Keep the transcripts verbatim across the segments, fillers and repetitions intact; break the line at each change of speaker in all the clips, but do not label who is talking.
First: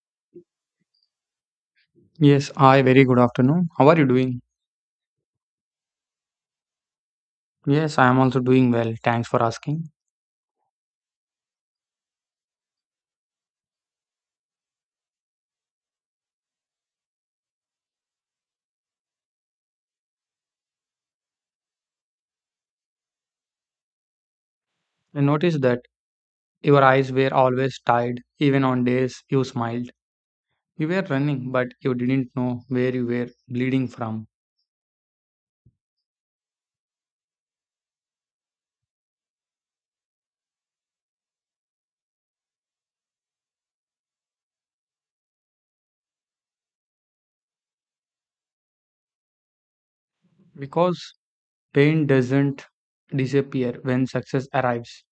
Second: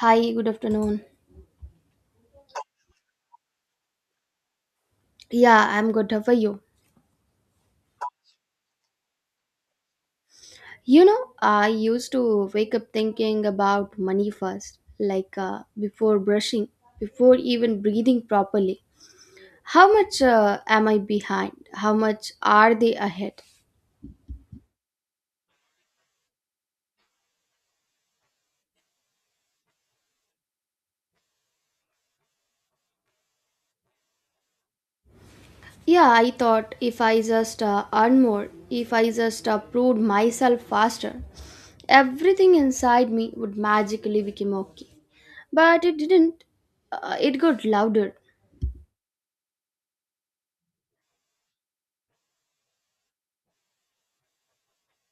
Hi, good afternoon.
Yes, hi, very good afternoon. How are you doing?
Yeah, I'm good. How are you?
Yes, I am also doing well. Thanks for asking.
You know, I used to wake up thinking about money first, like uh, before brushing, before even breathing properly. How much uh, am I behind? How much are they ahead?
I noticed that your eyes were always tired, even on days you smiled. You were running, but you didn't know where you were bleeding from.
Yeah, I thought if I just uh, earn more, if I just uh, proved myself faster, everything inside me would magically become okay. But it didn't. Uh, it got louder.
Because pain doesn't disappear when success arrives,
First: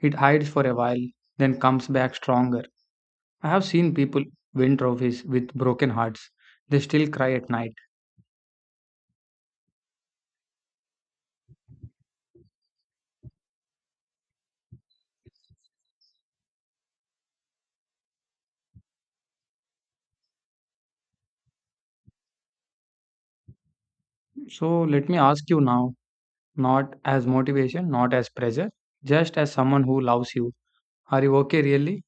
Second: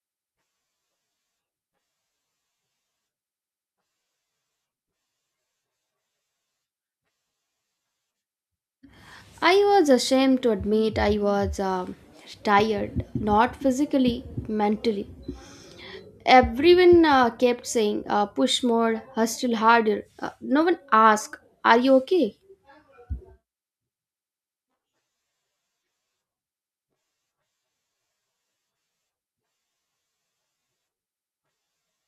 it hides for a while, then comes back stronger. I have seen people win trophies with broken hearts, they still cry at night.
I was ashamed to admit I was um tired, not physically, mentally. Everyone uh, kept saying, uh, push more, hustle harder. Uh, no one asked, are you okay?
So, let me ask you now, not as motivation, not as pressure, just as someone who loves you. Are you okay, really?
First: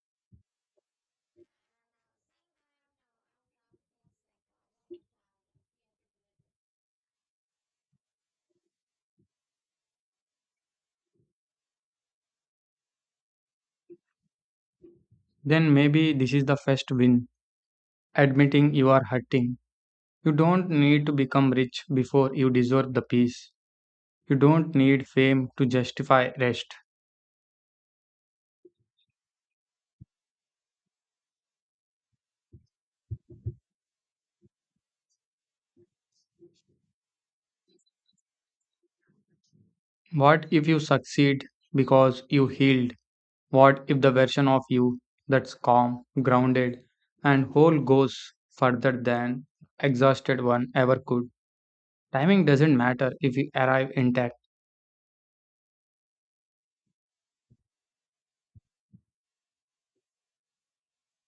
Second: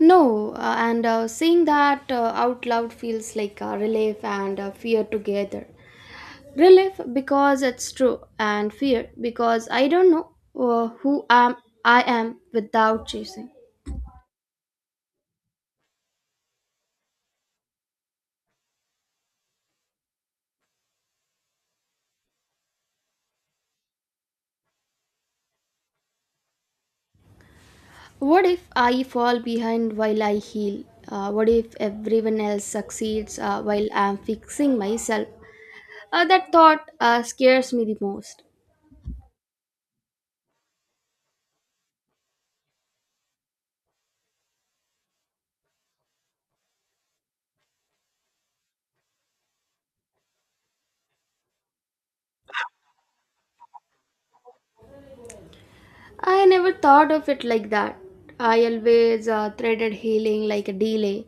No, uh, and uh, saying that uh, out loud feels like uh, relief and uh, fear together. Relief because it's true, and fear because I don't know uh, who am I am without chasing.
Then maybe this is the first win. Admitting you are hurting. You don't need to become rich before you deserve the peace. You don't need fame to justify rest.
What if I fall behind while I heal? Uh, what if everyone else succeeds uh, while I'm fixing myself? Uh, that thought uh, scares me the most.
What if you succeed because you healed? What if the version of you that's calm, grounded, and whole goes further than exhausted one ever could? Timing doesn't matter if you arrive intact.
I never thought of it like that. I always uh, treated healing like a delay,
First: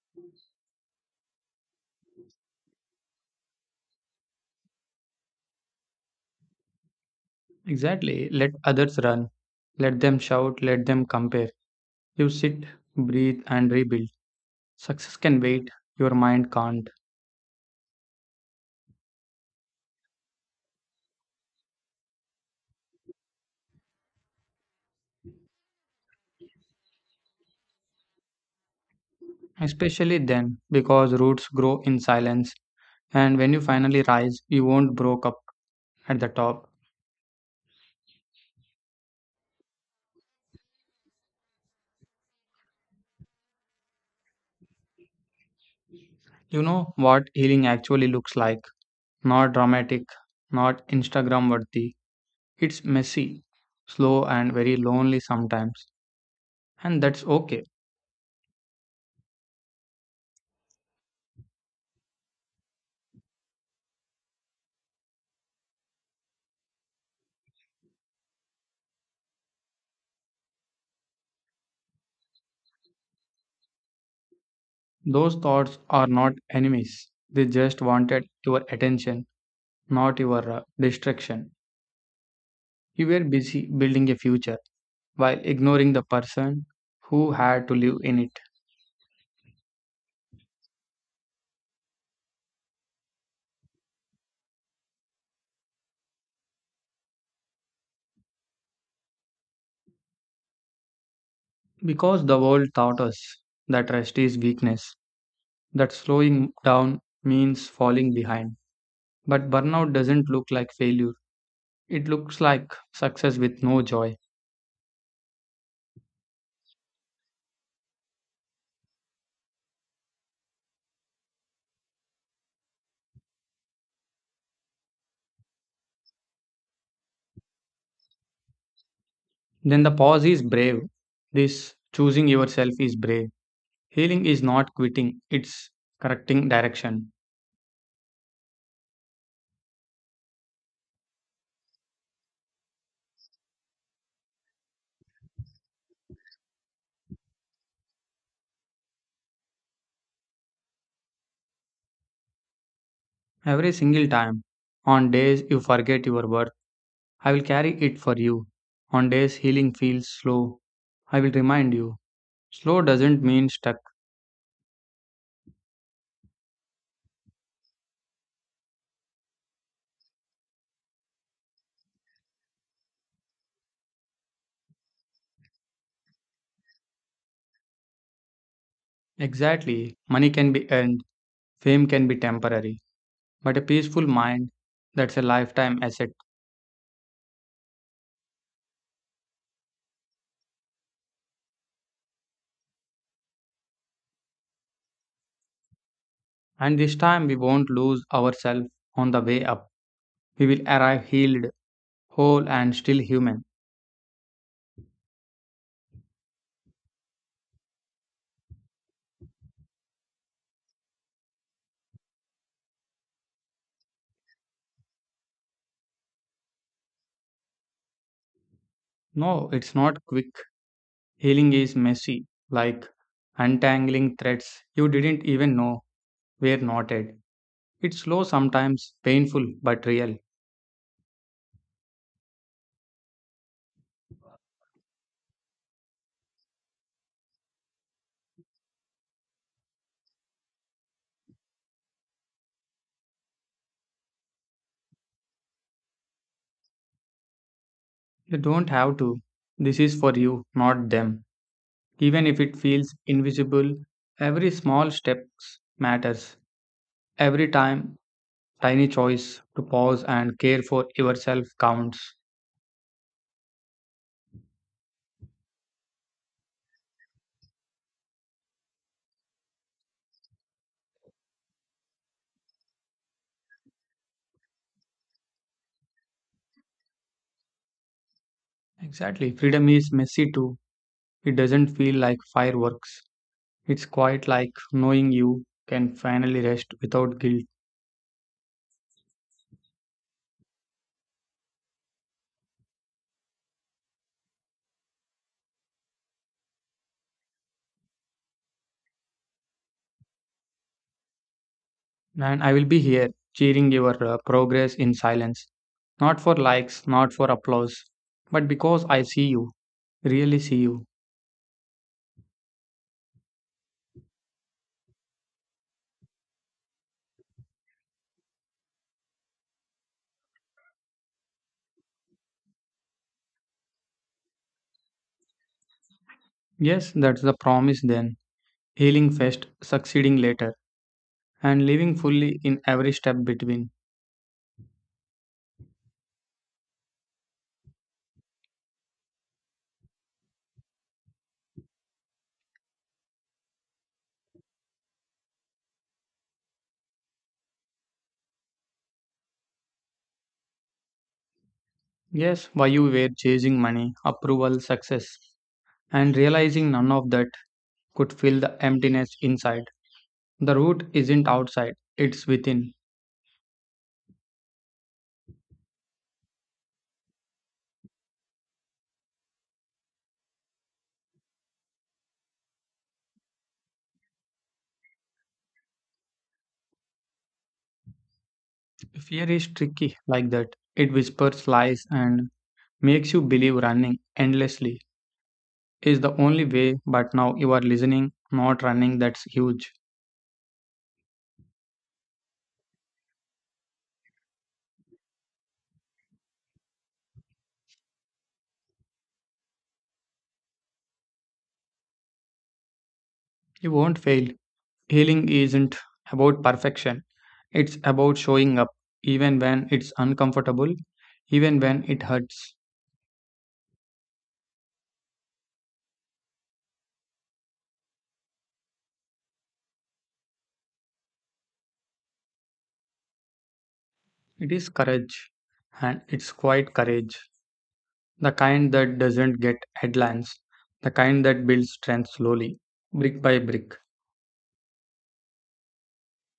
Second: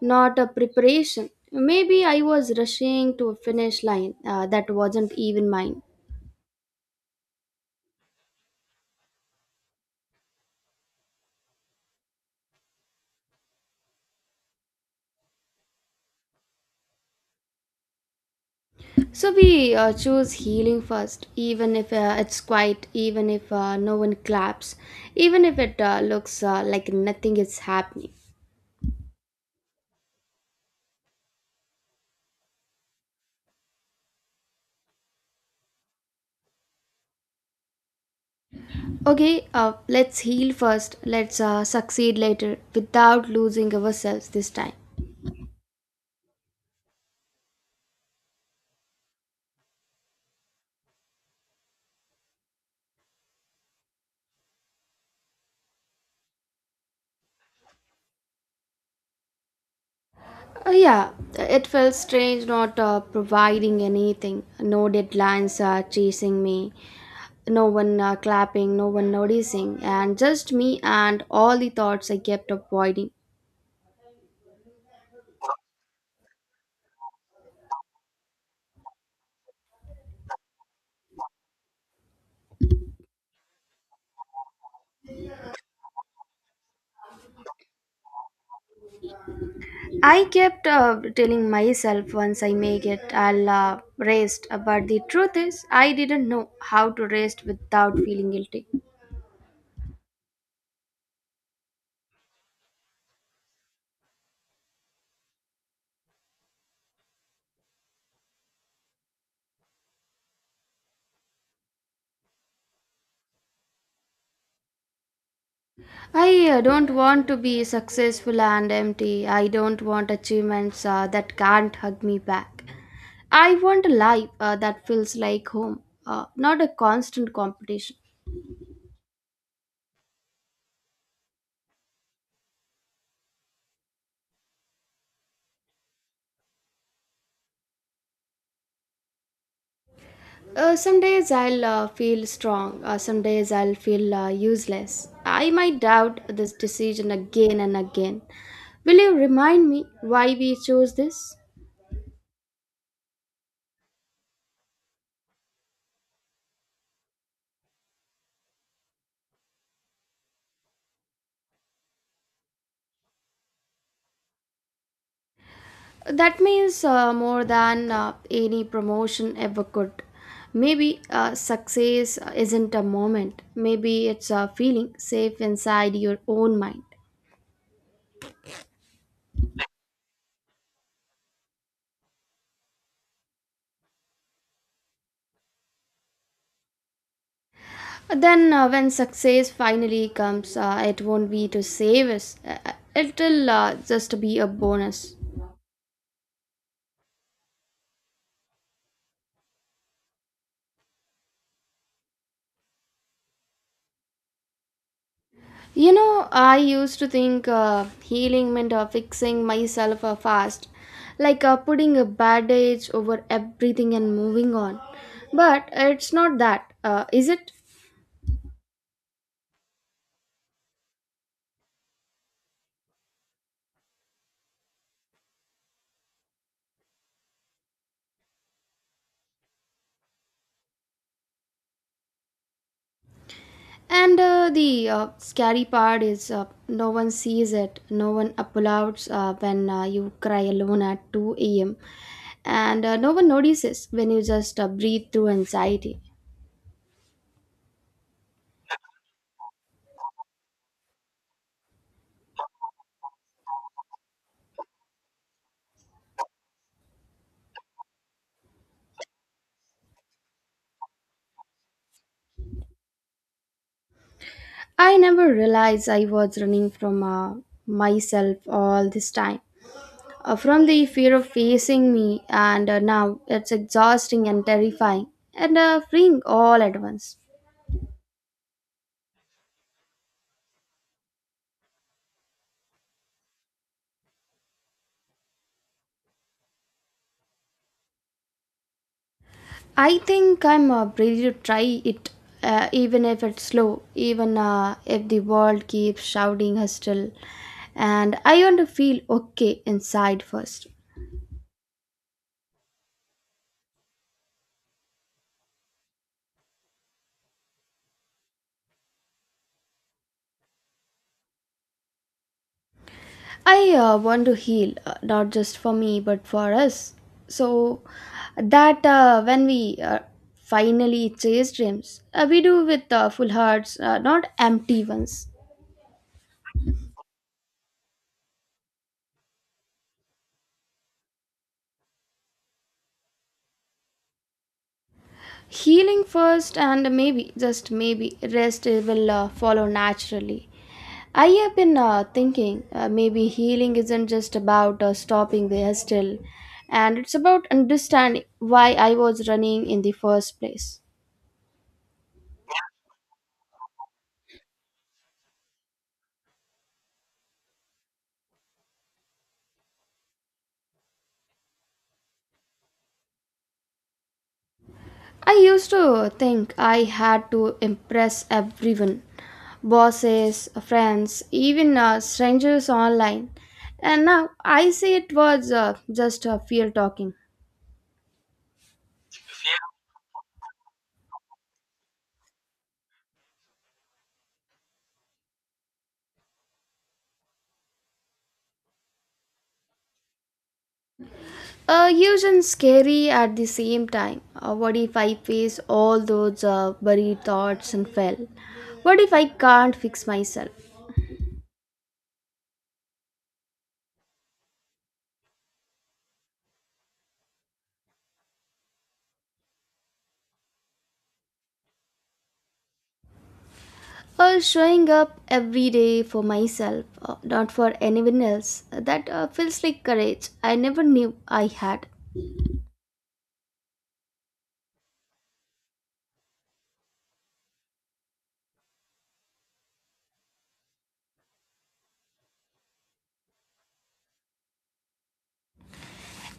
not a preparation. Maybe I was rushing to a finish line uh, that wasn't even mine.
Exactly. Let others run. Let them shout. Let them compare. You sit, breathe, and rebuild. Success can wait. Your mind can't.
So we uh, choose healing first, even if uh, it's quiet, even if uh, no one claps, even if it uh, looks uh, like nothing is happening.
Especially then, because roots grow in silence. And when you finally rise, you won't broke up at the top.
Okay, uh, let's heal first, let's uh, succeed later without losing ourselves this time.
You know what healing actually looks like. Not dramatic, not Instagram worthy. It's messy, slow, and very lonely sometimes. And that's okay.
Uh, yeah, it felt strange not uh, providing anything, no deadlines uh, chasing me, no one uh, clapping, no one noticing, and just me and all the thoughts I kept avoiding.
Those thoughts are not enemies. They just wanted your attention, not your uh, distraction. You were busy building a future while ignoring the person who had to live in it.
I kept uh, telling myself once I make it, I'll uh, rest. uh, But the truth is, I didn't know how to rest without feeling guilty.
Because the world taught us that rest is weakness, that slowing down means falling behind. But burnout doesn't look like failure, it looks like success with no joy.
I uh, don't want to be successful and empty. I don't want achievements uh, that can't hug me back. I want a life uh, that feels like home, uh, not a constant competition.
Then the pause is brave. This choosing yourself is brave. Healing is not quitting, it's correcting direction.
Uh, some days I'll uh, feel strong, uh, some days I'll feel uh, useless. I might doubt this decision again and again. Will you remind me why we chose this?
Every single time, on days you forget your worth, I will carry it for you. On days healing feels slow, I will remind you. Slow doesn't mean stuck.
That means uh, more than uh, any promotion ever could. Maybe uh, success isn't a moment, maybe it's a feeling safe inside your own mind.
Exactly, money can be earned, fame can be temporary, but a peaceful mind, that's a lifetime asset.
Then, uh, when success finally comes, uh, it won't be to save us, uh, uh, it'll uh, just be a bonus.
And this time we won't lose ourselves on the way up. We will arrive healed, whole, and still human.
You know, I used to think uh, healing meant uh, fixing myself uh, fast, like uh, putting a bandage over everything and moving on. But it's not that, uh, is it?
No, it's not quick. Healing is messy, like untangling threads you didn't even know were knotted. It's slow sometimes, painful, but real.
And uh, the uh, scary part is uh, no one sees it, no one applauds uh, when uh, you cry alone at two a m, and uh, no one notices when you just uh, breathe through anxiety.
You don't have to. This is for you, not them. Even if it feels invisible, every small step matters. Every time, tiny choice to pause and care for yourself counts.
I never realized I was running from uh, myself all this time. Uh, from the fear of facing me, and uh, now it's exhausting and terrifying, and uh, freeing all at once.
Exactly. Freedom is messy too. It doesn't feel like fireworks. It's quite like knowing you can finally rest without guilt.
I think I'm uh, ready to try it, uh, even if it's slow, even uh, if the world keeps shouting hostile, and I want to feel okay inside first.
And I will be here cheering your uh, progress in silence. Not for likes, not for applause, but because I see you, really see you.
I uh, want to heal, uh, not just for me, but for us. So that uh, when we uh, finally chase dreams, uh, we do with uh, full hearts, uh, not empty ones.
Yes, that's the promise then. Healing first, succeeding later, and living fully in every step between.
Healing first, and maybe, just maybe, rest will uh, follow naturally. I have been uh, thinking uh, maybe healing isn't just about uh, stopping the still, and it's about understanding why I was running in the first place.
Yes, why you were chasing money, approval, success, and realizing none of that could fill the emptiness inside. The root isn't outside, it's within.
I used to think I had to impress everyone: bosses, friends, even uh, strangers online. And now I see it was uh, just uh, fear talking.
Fear is tricky like that. It whispers lies and makes you believe running endlessly is the only way, but now you are listening, not running. That's huge.
Uh, huge and scary at the same time. Uh, what if I face all those uh, buried thoughts and fail? What if I can't fix myself?
You won't fail. Healing isn't about perfection, it's about showing up, even when it's uncomfortable, even when it hurts.
Uh, showing up every day for myself, uh, not for anyone else, that uh, feels like courage I never knew I had.
It is courage, and it's quite courage, the kind that doesn't get headlines, the kind that builds strength slowly, brick by brick.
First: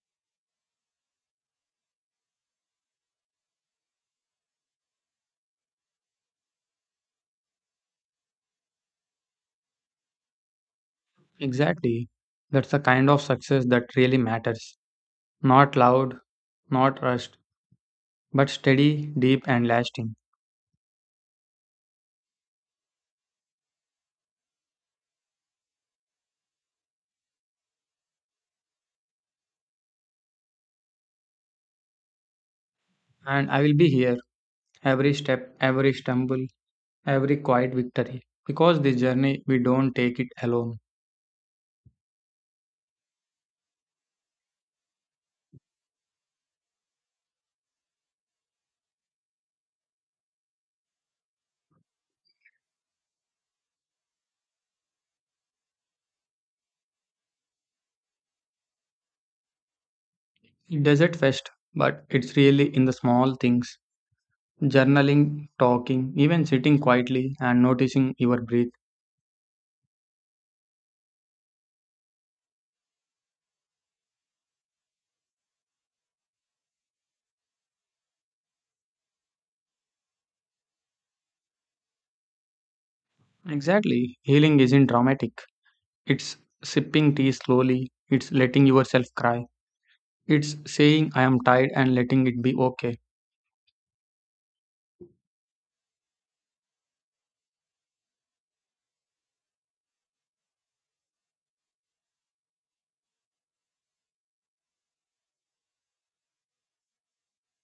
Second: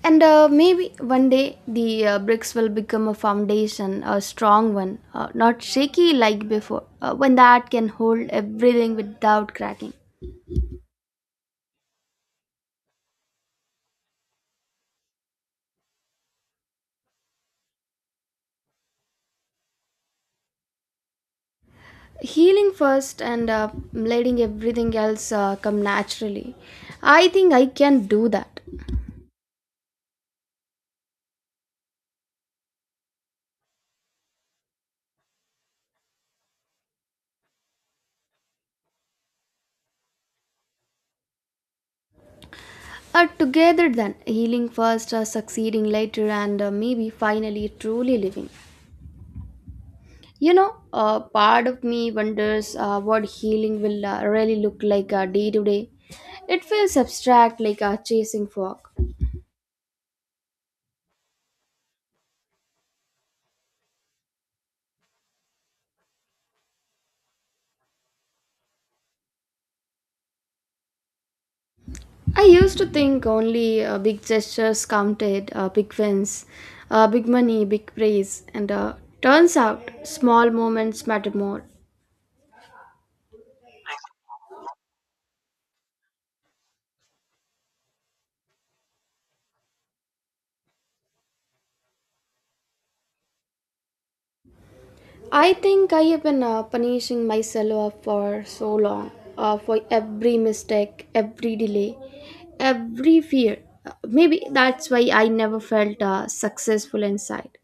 And uh, maybe one day the uh, bricks will become a foundation, a strong one, uh, not shaky like before, uh, when that can hold everything without cracking.
Exactly. That's the kind of success that really matters. Not loud, not rushed, but steady, deep, and lasting.
Healing first and uh, letting everything else uh, come naturally. I think I can do that.
And I will be here every step, every stumble, every quiet victory. Because this journey, we don't take it alone.
Are together then, healing first, uh, succeeding later, and uh, maybe finally truly living. You know, uh, part of me wonders uh, what healing will uh, really look like uh, day to day. It feels abstract, like uh, chasing fog.
It doesn't fest, but it's really in the small things, journaling, talking, even sitting quietly and noticing your breath.
I used to think only uh, big gestures counted, uh, big wins, uh, big money, big praise, and uh, turns out small moments matter more.
Exactly. Healing isn't dramatic, it's sipping tea slowly, it's letting yourself cry. It's saying I am tired and letting it be okay.
I think I have been uh, punishing myself for so long, uh, for every mistake, every delay, every fear. Uh, Maybe that's why I never felt uh, successful inside.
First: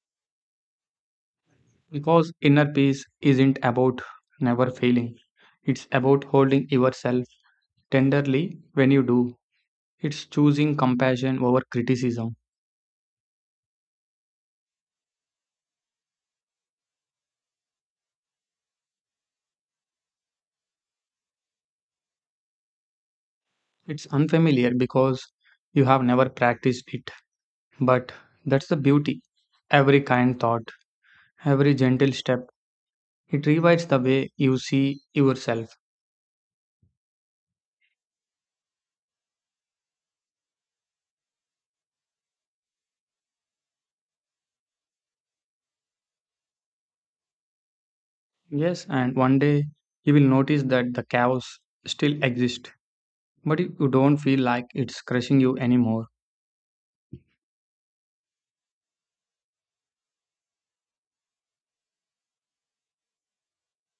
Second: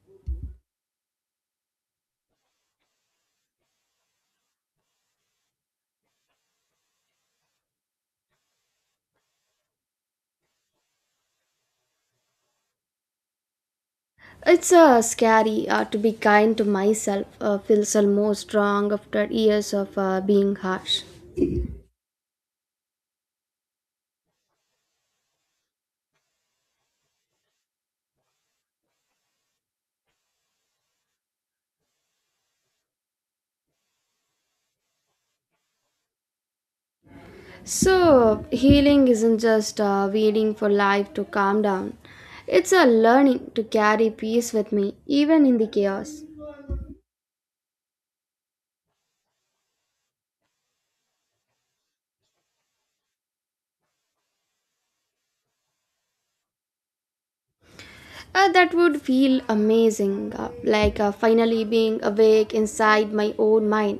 Because inner peace isn't about never failing, it's about holding yourself tenderly when you do. It's choosing compassion over criticism.
It's uh, scary uh, to be kind to myself, uh, feels almost wrong after years of uh, being harsh.
It's unfamiliar because you have never practiced it. But that's the beauty. Every kind thought, every gentle step, it rewrites the way you see yourself.
So, healing isn't just uh, waiting for life to calm down, it's a learning to carry peace with me, even in the chaos.
Yes, and one day you will notice that the chaos still exists, but if you don't feel like it's crushing you anymore.
Uh, that would feel amazing, uh, like uh, finally being awake inside my own mind,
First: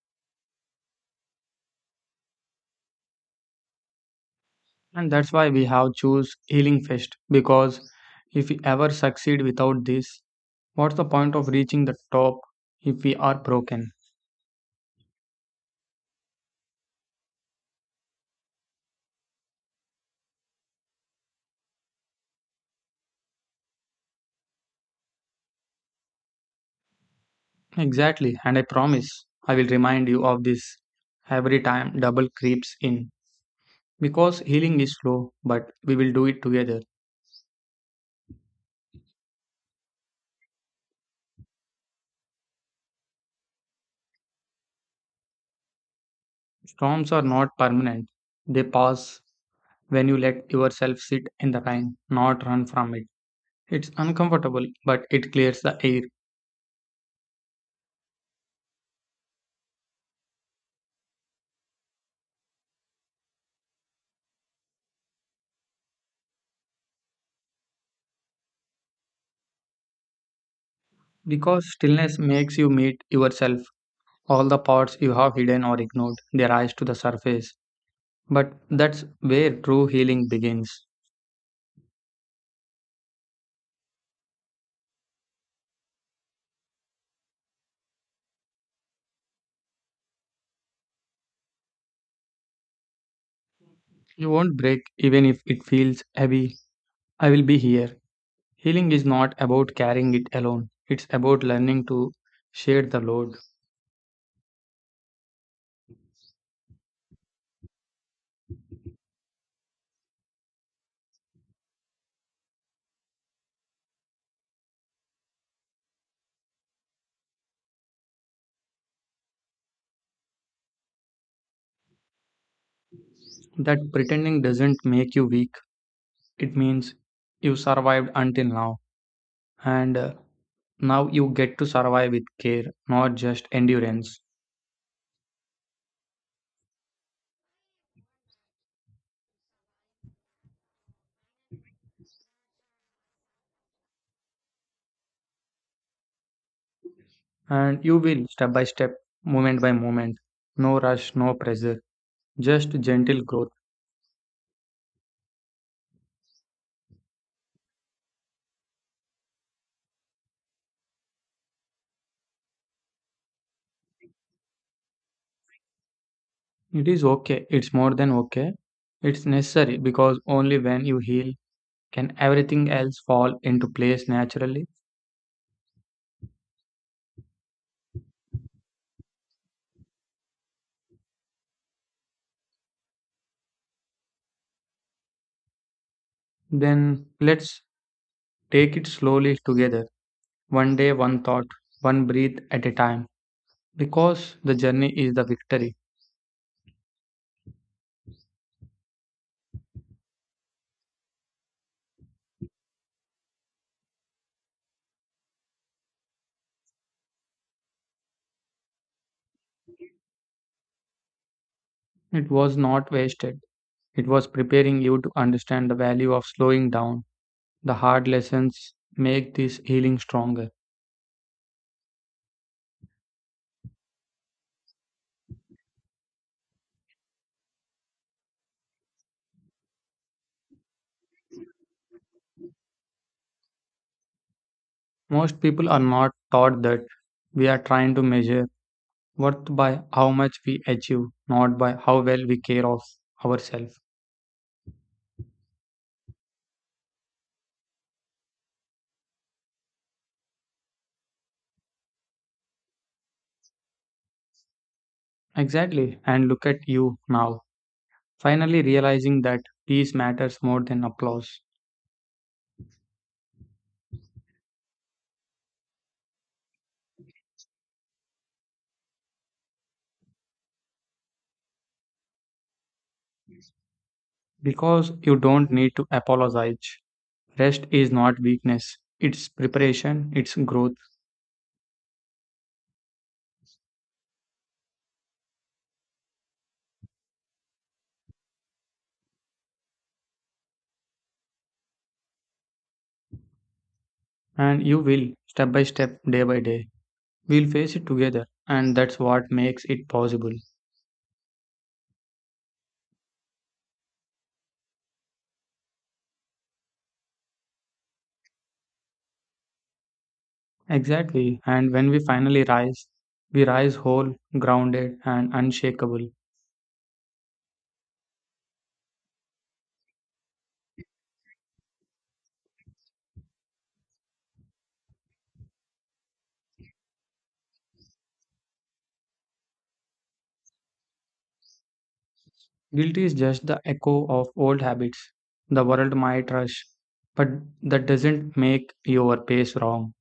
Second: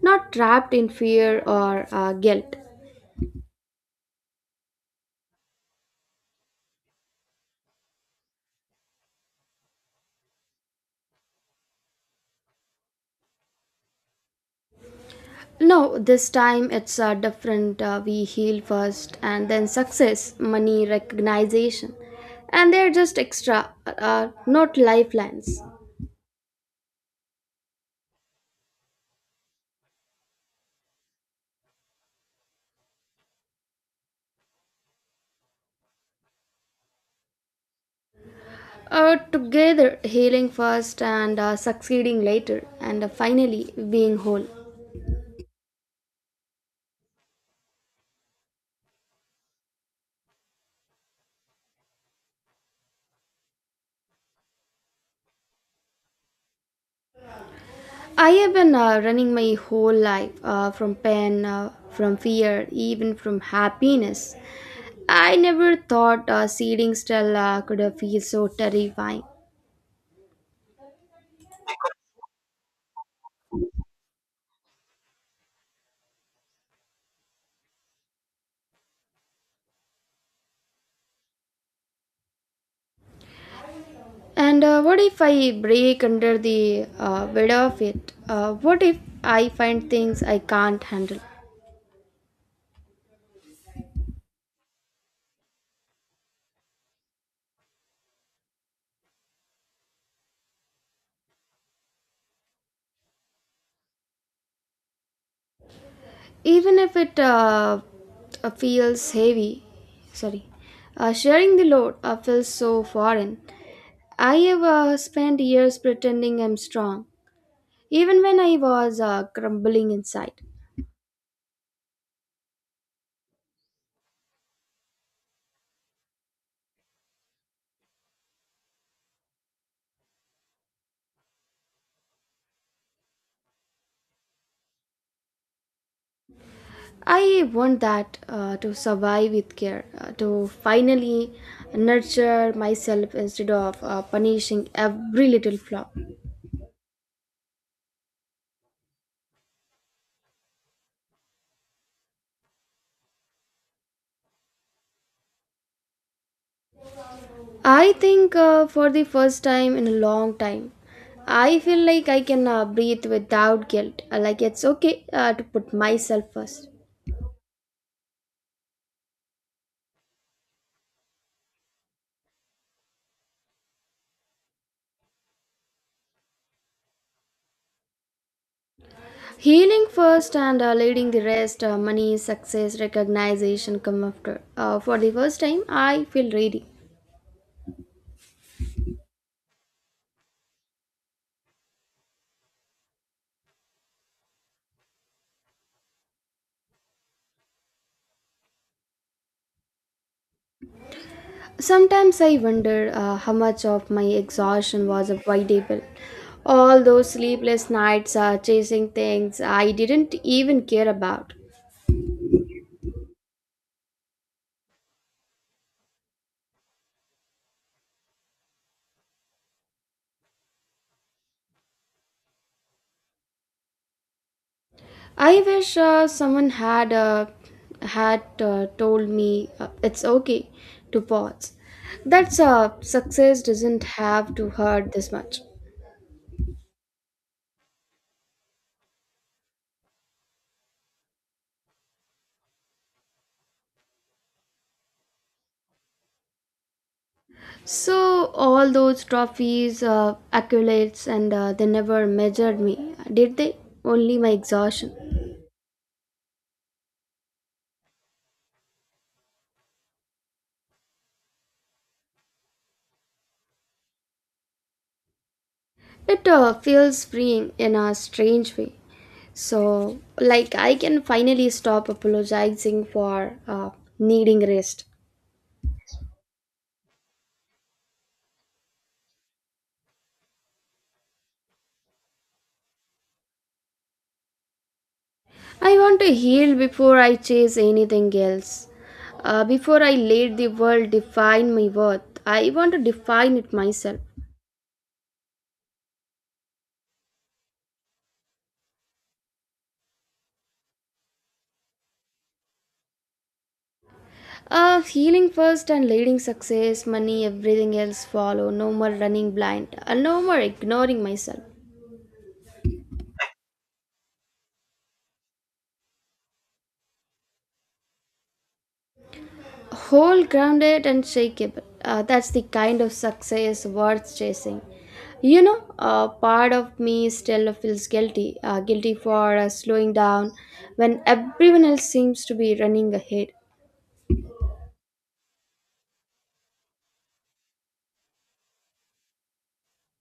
not trapped in fear or uh, guilt.
And that's why we have choose healing first, because if we ever succeed without this, what's the point of reaching the top if we are broken?
No, this time it's uh, different. Uh, we heal first, and then success, money, recognition. And they're just extra, uh, not lifelines.
Exactly, and I promise I will remind you of this every time double creeps in, because healing is slow, but we will do it together.
Uh, together, healing first and uh, succeeding later, and uh, finally being whole.
Storms are not permanent, they pass when you let yourself sit in the rain, not run from it. It's uncomfortable, but it clears the air.
I have been uh, running my whole life uh, from pain, uh, from fear, even from happiness. I never thought uh, sitting still uh, could uh, feel so terrifying.
Because stillness makes you meet yourself. All the parts you have hidden or ignored, they rise to the surface. But that's where true healing begins.
And uh, what if I break under the uh, weight of it? Uh, what if I find things I can't handle?
You won't break even if it feels heavy. I will be here. Healing is not about carrying it alone, it's about learning to share the load.
Even if it uh, uh, feels heavy, sorry, uh, sharing the load uh, feels so foreign. I have uh, spent years pretending I'm strong even when I was uh, crumbling inside.
That pretending doesn't make you weak, it means you survived until now. And uh, now you get to survive with care, not just endurance.
I want that uh, to survive with care, uh, to finally nurture myself instead of uh, punishing every little flaw.
And you will, step by step, moment by moment. No rush, no pressure, just gentle growth.
I think uh, for the first time in a long time, I feel like I can uh, breathe without guilt, uh, like it's okay uh, to put myself first.
It is okay, it's more than okay. It's necessary because only when you heal can everything else fall into place naturally.
Healing first and uh, leading the rest, uh, money, success, recognition come after. Uh, for the first time, I feel ready.
Then let's take it slowly together, one day, one thought, one breath at a time. Because the journey is the victory,
Sometimes I wonder uh, how much of my exhaustion was avoidable. All those sleepless nights uh, chasing things I didn't even care about.
it was not wasted. It was preparing you to understand the value of slowing down. The hard lessons make this healing stronger.
I wish uh, someone had uh, had uh, told me uh, it's okay to pause. That's uh, success doesn't have to hurt this
Most
much.
people are not taught that. We are trying to measure worth by how much we achieve, not by how well we care of ourselves.
So all those trophies, uh, accolades, and uh, they never measured me, did they? Only my exhaustion.
Exactly. And look at you now, finally realizing that peace matters more than applause.
It uh, feels freeing in a strange way. So, like, I can finally stop apologizing for uh, needing rest.
Because you don't need to apologize. Rest is not weakness, it's preparation, it's growth.
I want to heal before I chase anything else. Uh, before I let the world define my worth, I want to define it myself.
And you will, step by step, day by day. We'll face it together, and that's what makes it possible.
Uh, healing first and leading success, money, everything else follow. No more running blind, and no more ignoring
Exactly.
myself.
And when we finally rise, we rise whole, grounded, and unshakable.
Whole grounded and shakeable. Uh, that's the kind of success worth chasing. You know, uh, part of me still feels guilty, uh, guilty for uh, slowing down when everyone else seems to be running
Guilt is
ahead.
just the echo of old habits. The world might rush, but that doesn't make your pace wrong.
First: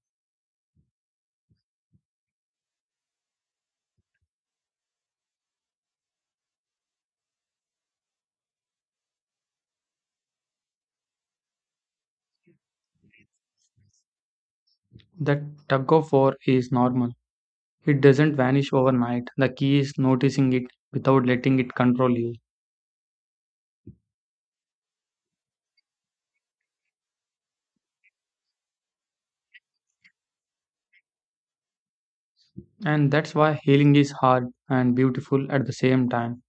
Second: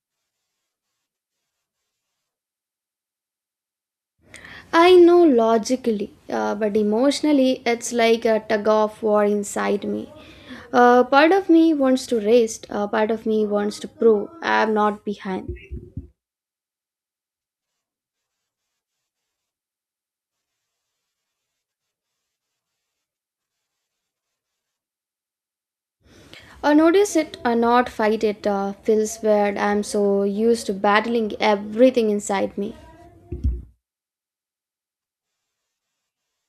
I know logically, uh, but emotionally, it's like a tug of war inside me. Uh, part of me wants to rest, uh, part of me wants to prove I'm not
That
behind.
tug of war is normal. It doesn't vanish overnight. The key is noticing it without letting it control you.
Or notice it or not fight it uh, feels weird. I'm so used to battling everything inside me.
And that's why healing is hard and beautiful at the same time.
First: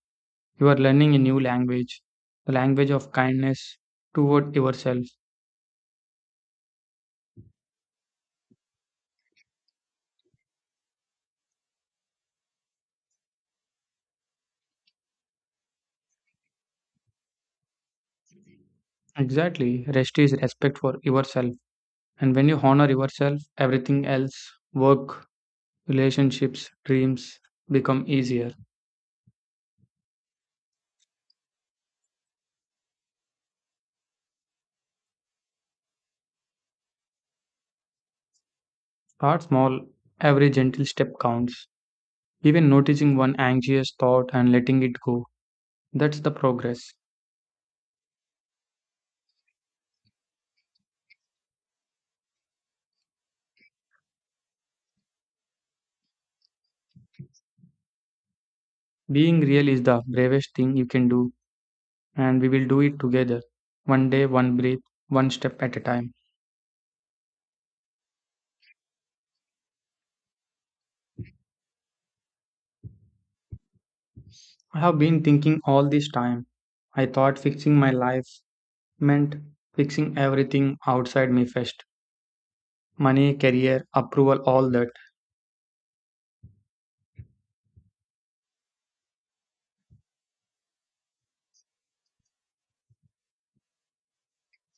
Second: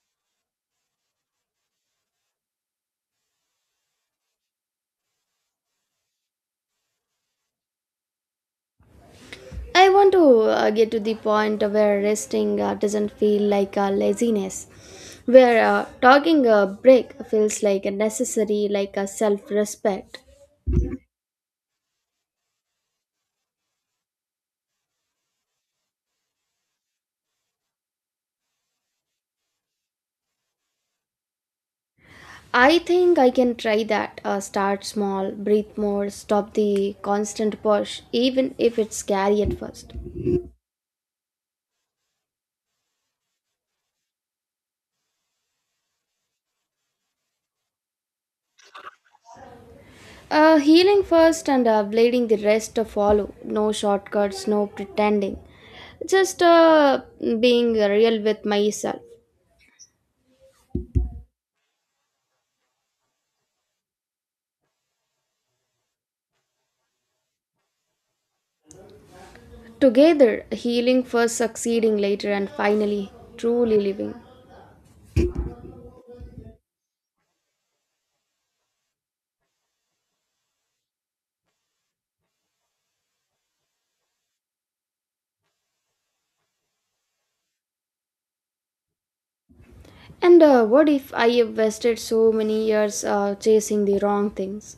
You are learning a new language, the language of kindness toward yourself.
I want to uh, get to the point where resting uh, doesn't feel like uh, laziness, where uh, talking a break feels like a necessary, like a self
Exactly. Rest
respect.
is respect for yourself. And when you honor yourself, everything else, work, relationships, dreams, become easier.
I think I can try that. Uh, start small, breathe more, stop the constant push, even if it's
Start
scary at
small.
first.
Every gentle step counts. Even noticing one anxious thought and letting it go. That's the progress.
Uh, healing first and uh, bleeding the rest to follow. No shortcuts, no pretending. Just uh, being real with myself.
Being real is the bravest thing you can do, and we will do it together. One day, one breath, one step at a time.
Together, healing first, succeeding later, and finally, truly living.
I have been thinking all this time. I thought fixing my life meant fixing everything outside me first, money, career, approval, all that.
And uh, what if I have wasted so many years uh, chasing the wrong things?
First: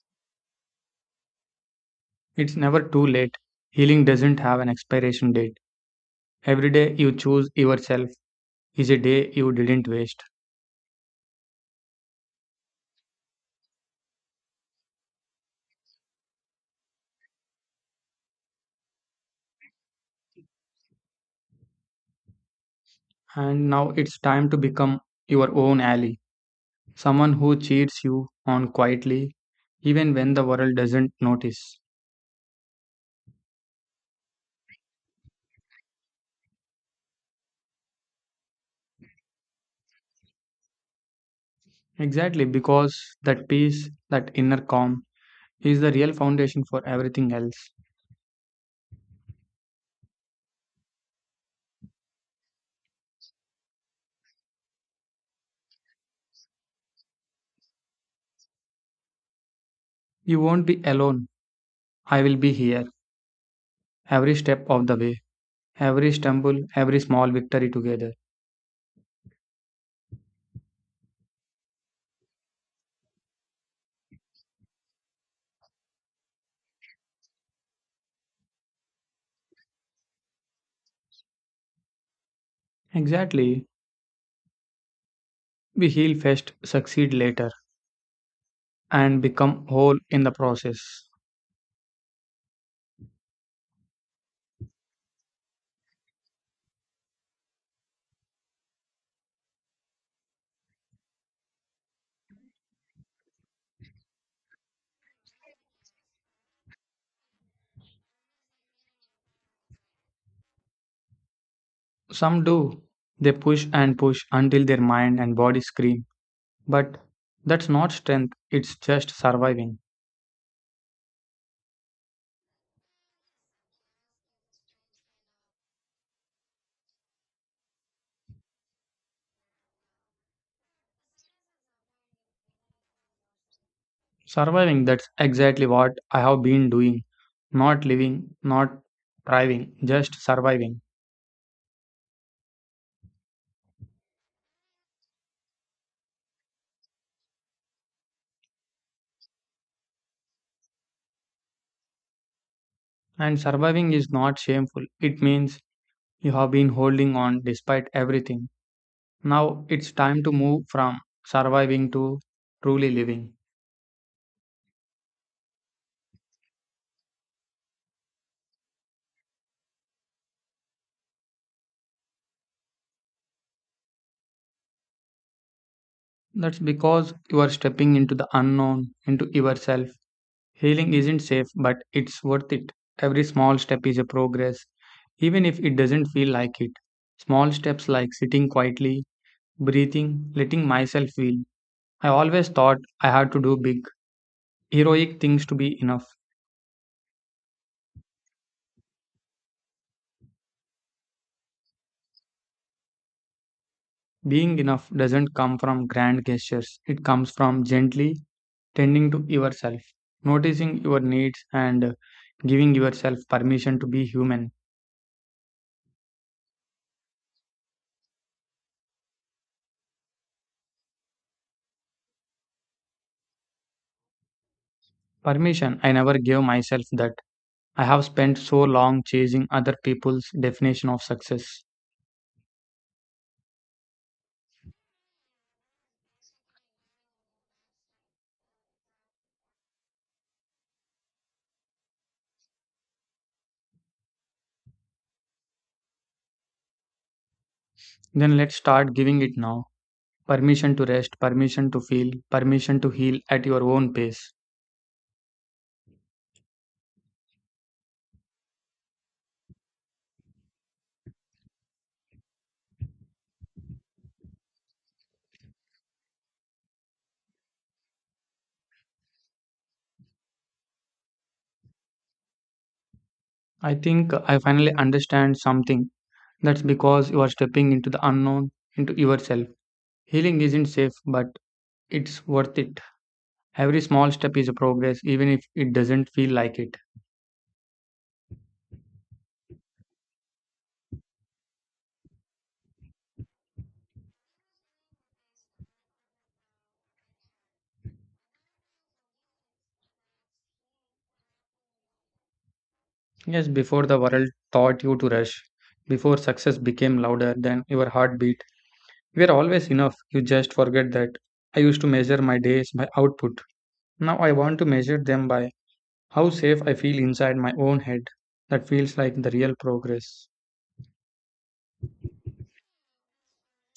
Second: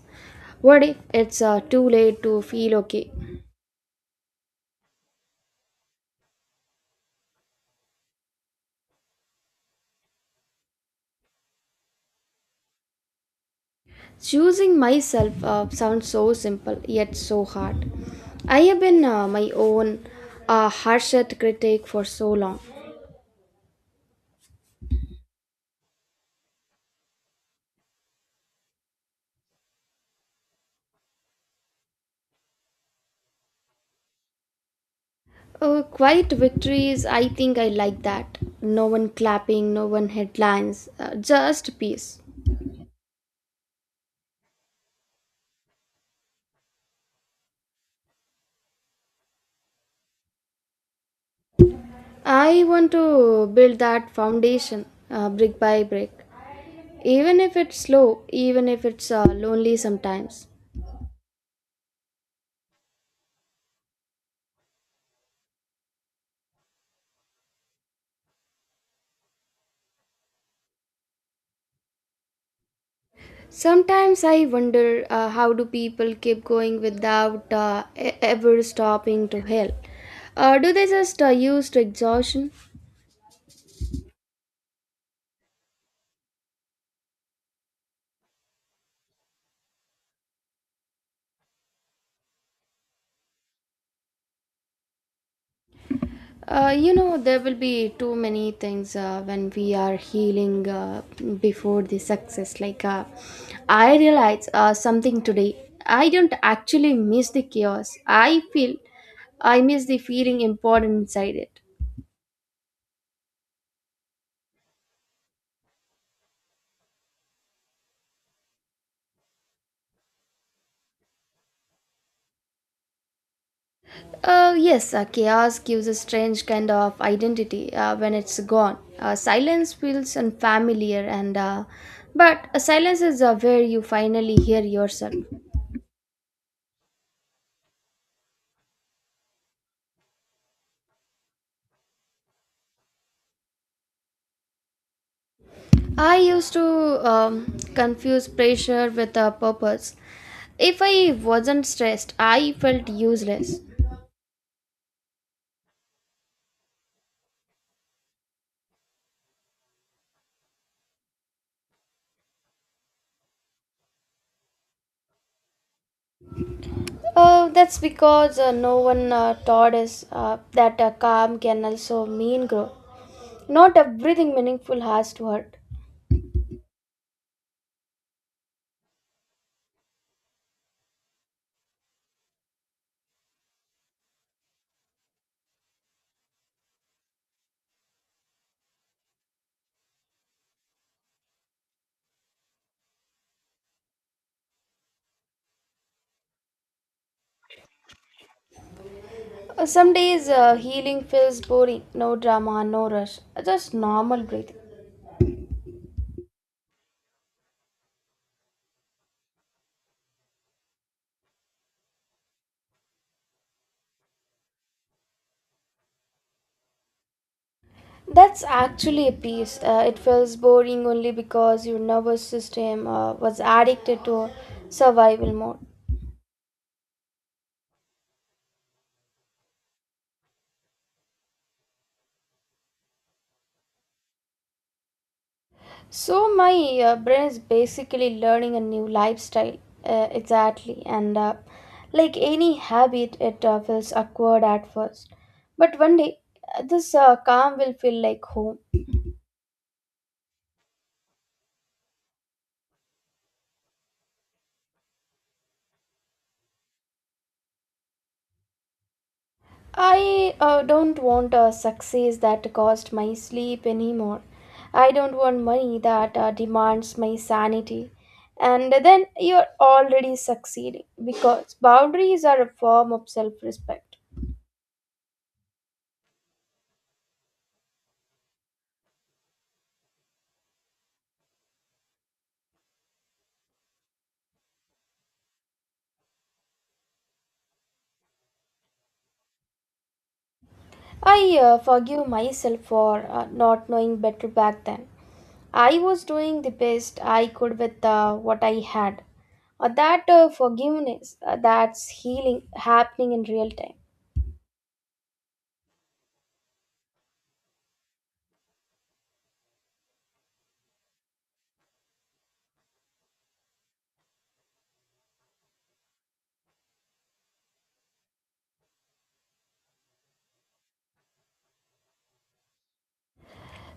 What if it's uh, too late to
It's
feel
never too
okay?
late. Healing doesn't have an expiration date. Every day you choose yourself is a day you didn't waste.
Choosing myself uh, sounds so simple yet so hard. I have been uh, my own uh, harshest critic for so long.
And now it's time to become your own ally, someone who cheers you on quietly, even when the world doesn't notice.
Uh, quiet victories, I think I like that. No one clapping, no one headlines, uh, just peace.
Exactly, because that peace, that inner calm, is the real foundation for everything else.
I want to build that foundation uh, brick by brick, even if it's slow, even if it's uh, lonely
You
sometimes.
won't be alone. I will be here every step of the way, every stumble, every small victory together.
Sometimes I wonder uh, how do people keep going without uh, e- ever stopping to help? Uh, do they just uh, use to exhaustion?
Exactly. We heal first, succeed later, and become whole in the process.
Uh, you know, there will be too many things uh, when we are healing uh, before the success. Like, uh, I realize uh, something today. I don't actually miss the chaos. I feel I miss the feeling important inside it.
Some do. They push and push until their mind and body scream. But that's not strength, it's just surviving.
Uh, yes, uh, chaos gives a strange kind of identity uh, when it's gone. Uh, silence feels unfamiliar, and uh, but uh, silence is uh, where you finally hear
Surviving, that's
yourself.
exactly what I have been doing. Not living, not thriving, just surviving.
I used to um, confuse pressure with a purpose. If I wasn't stressed, I felt
And
useless.
surviving is not shameful. It means you have been holding on despite everything. Now it's time to move from surviving to truly living.
Uh, that's because uh, no one uh, taught us uh, that uh, calm can also mean growth. Not everything meaningful has to hurt.
That's because you are stepping into the unknown, into yourself. Healing isn't safe, but it's worth it. Every small step is a progress, even if it doesn't feel like it. Small steps like sitting quietly, breathing, letting myself feel. I always thought I had to do big, heroic things to be enough.
Uh, Some days uh, healing feels boring, no drama, no rush, just normal breathing.
Being enough doesn't come from grand gestures, it comes from gently tending to yourself, noticing your needs, and giving yourself permission to be human.
That's actually a peace. Uh, it feels boring only because your nervous system uh, was addicted to survival mode.
Permission, I never gave myself that. I have spent so long chasing other people's definition of success.
So, my uh, brain is basically learning a new lifestyle. Uh, exactly. And uh, like any habit, it uh, feels awkward at first. But one day, uh, this uh, calm will feel like
Then let's
home.
start giving it now. Permission to rest, permission to feel, permission to heal at your own pace.
I uh, don't want a success that cost my sleep anymore. I don't want money that uh, demands my sanity. And then you're already succeeding because boundaries are a form of self
I
respect.
think I finally understand something. That's because you are stepping into the unknown, into yourself. Healing isn't safe, but it's worth it. Every small step is a progress, even if it doesn't feel like it.
I uh, forgive myself for uh, not knowing better back then. I was doing the best I could with uh, what I had. Uh, that uh, forgiveness, uh, that's healing happening in
Yes,
real time.
before the world taught you to rush, before success became louder than your heartbeat. We're always enough. You just forget that. I used to measure my days by output. Now I want to measure them by how safe I feel inside my own head. That feels like the real progress.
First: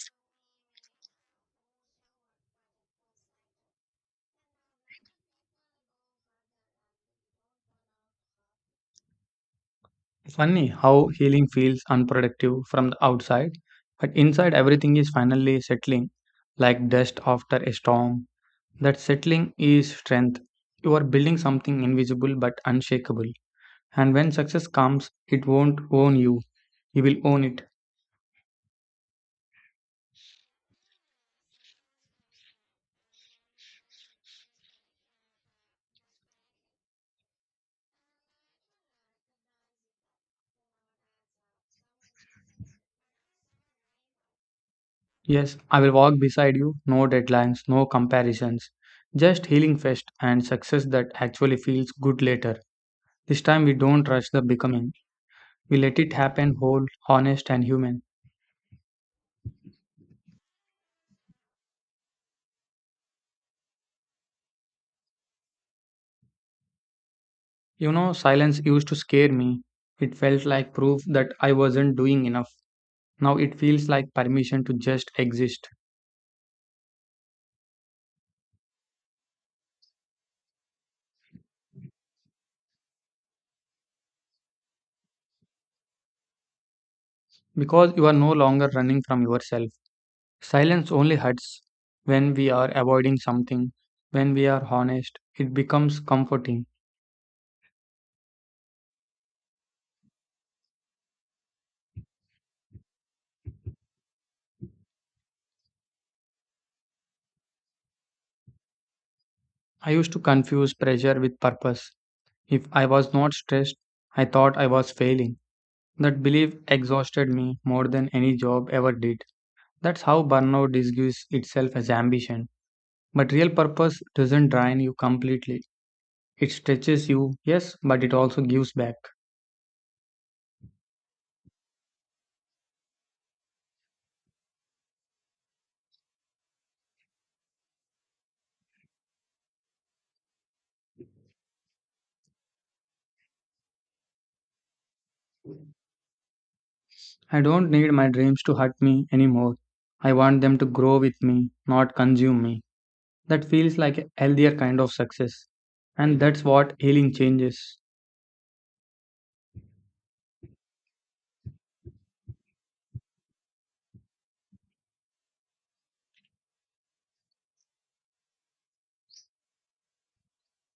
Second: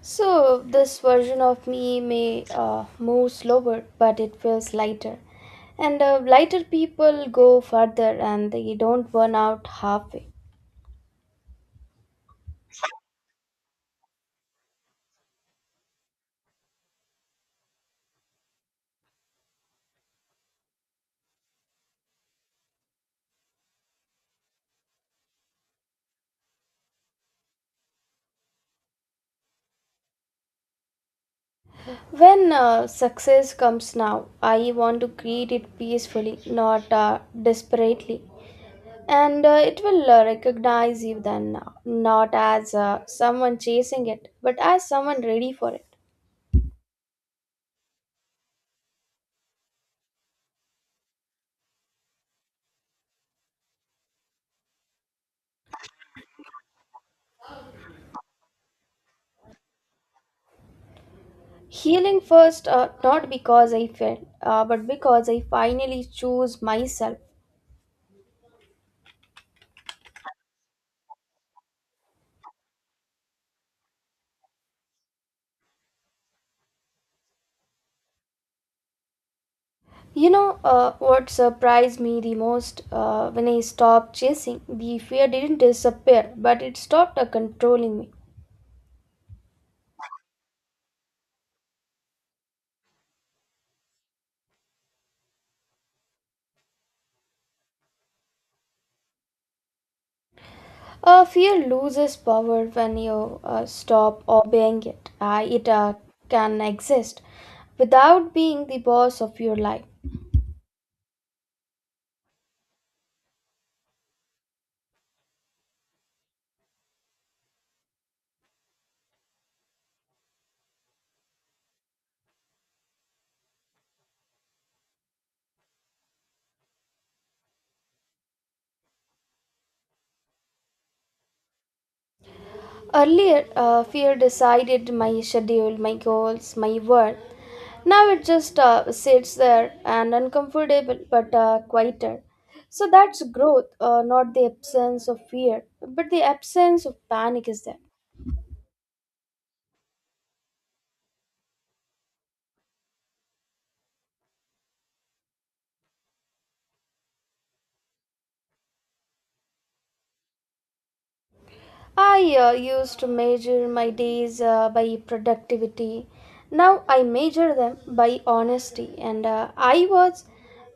So, this version of me may uh, move slower, but it feels lighter. And uh, lighter people go further and they don't burn out halfway.
Funny how healing feels unproductive from the outside, but inside everything is finally settling like dust after a storm. That settling is strength. You are building something invisible but unshakable. And when success comes, it won't own you. You will own it.
When uh, success comes now, I want to create it peacefully, not uh, desperately. And uh, it will uh, recognize you then now, not as uh, someone chasing it, but as someone ready
Yes,
for
I
it.
will walk beside you. No deadlines, no comparisons. Just healing first and success that actually feels good later. This time we don't rush the becoming. We let it happen whole, honest, and human.
Healing first, uh, not because I failed, uh, but because I finally chose myself.
You know, silence used to scare me. It felt like proof that I wasn't doing enough. Now it feels like permission to just exist,
You know uh, what surprised me the most uh, when I stopped chasing? The fear didn't disappear, but it stopped uh,
because
controlling
you
me.
are no longer running from yourself. Silence only hurts when we are avoiding something. When we are honest, it becomes comforting.
Uh, fear loses power when you uh, stop obeying it. Uh, it uh, can exist without being the boss of your life.
I used to confuse pressure with purpose. If I was not stressed, I thought I was failing. That belief exhausted me more than any job ever did. That's how burnout disguises itself as ambition. But real purpose doesn't drain you completely. It stretches you, yes, but it also gives back.
Earlier, uh, fear decided my schedule, my goals, my work. Now it just uh, sits there and uncomfortable but uh, quieter. So that's growth, uh, not the absence of fear, but the absence of
I
panic is
don't
there.
need my dreams to hurt me anymore. I want them to grow with me, not consume me. That feels like a healthier kind of success. And that's what healing changes.
I uh, used to measure my days uh, by productivity. Now I measure them by honesty. And uh, I was,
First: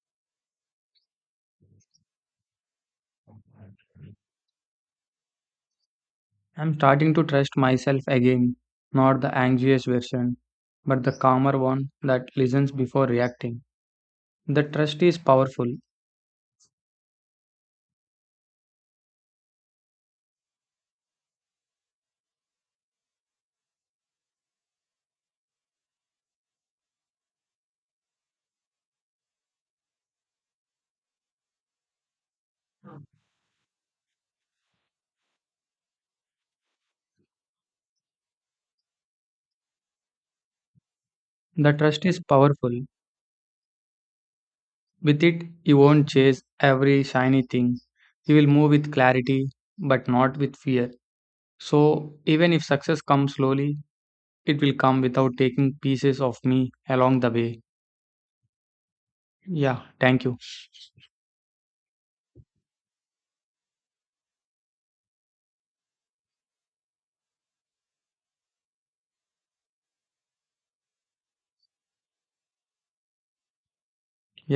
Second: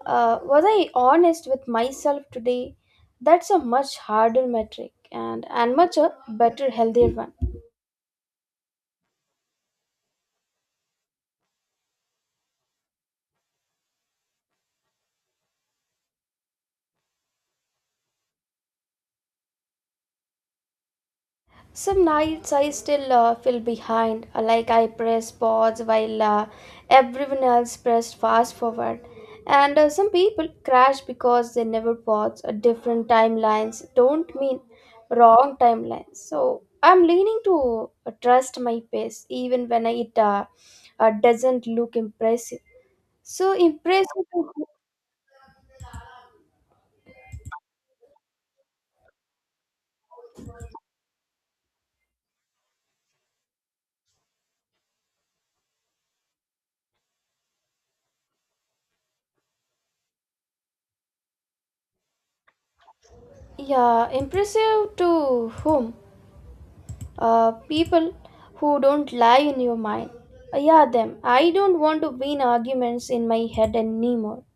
uh, was I honest with myself today? That's a much harder metric and and much a better,
I'm
healthier
starting to
one.
trust myself again, not the anxious version, but the calmer one that listens before reacting. The trust is powerful.
Some nights I still uh, feel behind, uh, like I press pause while uh, everyone else pressed fast forward. And uh, some people crash because they never pause. Uh, different timelines don't mean wrong timelines. So I'm leaning to uh, trust my pace, even when it uh, uh, doesn't
The
look
trust is
impressive.
powerful.
So impressive, to, who-
With it, you won't chase every shiny thing. You will move with clarity, but not with fear. So, even if success comes slowly, it will come without taking pieces of me along the way. Yeah, thank you.
yeah, impressive to whom? uh, people who don't lie in your mind. Uh, yeah, them. I don't want to win arguments in my head anymore.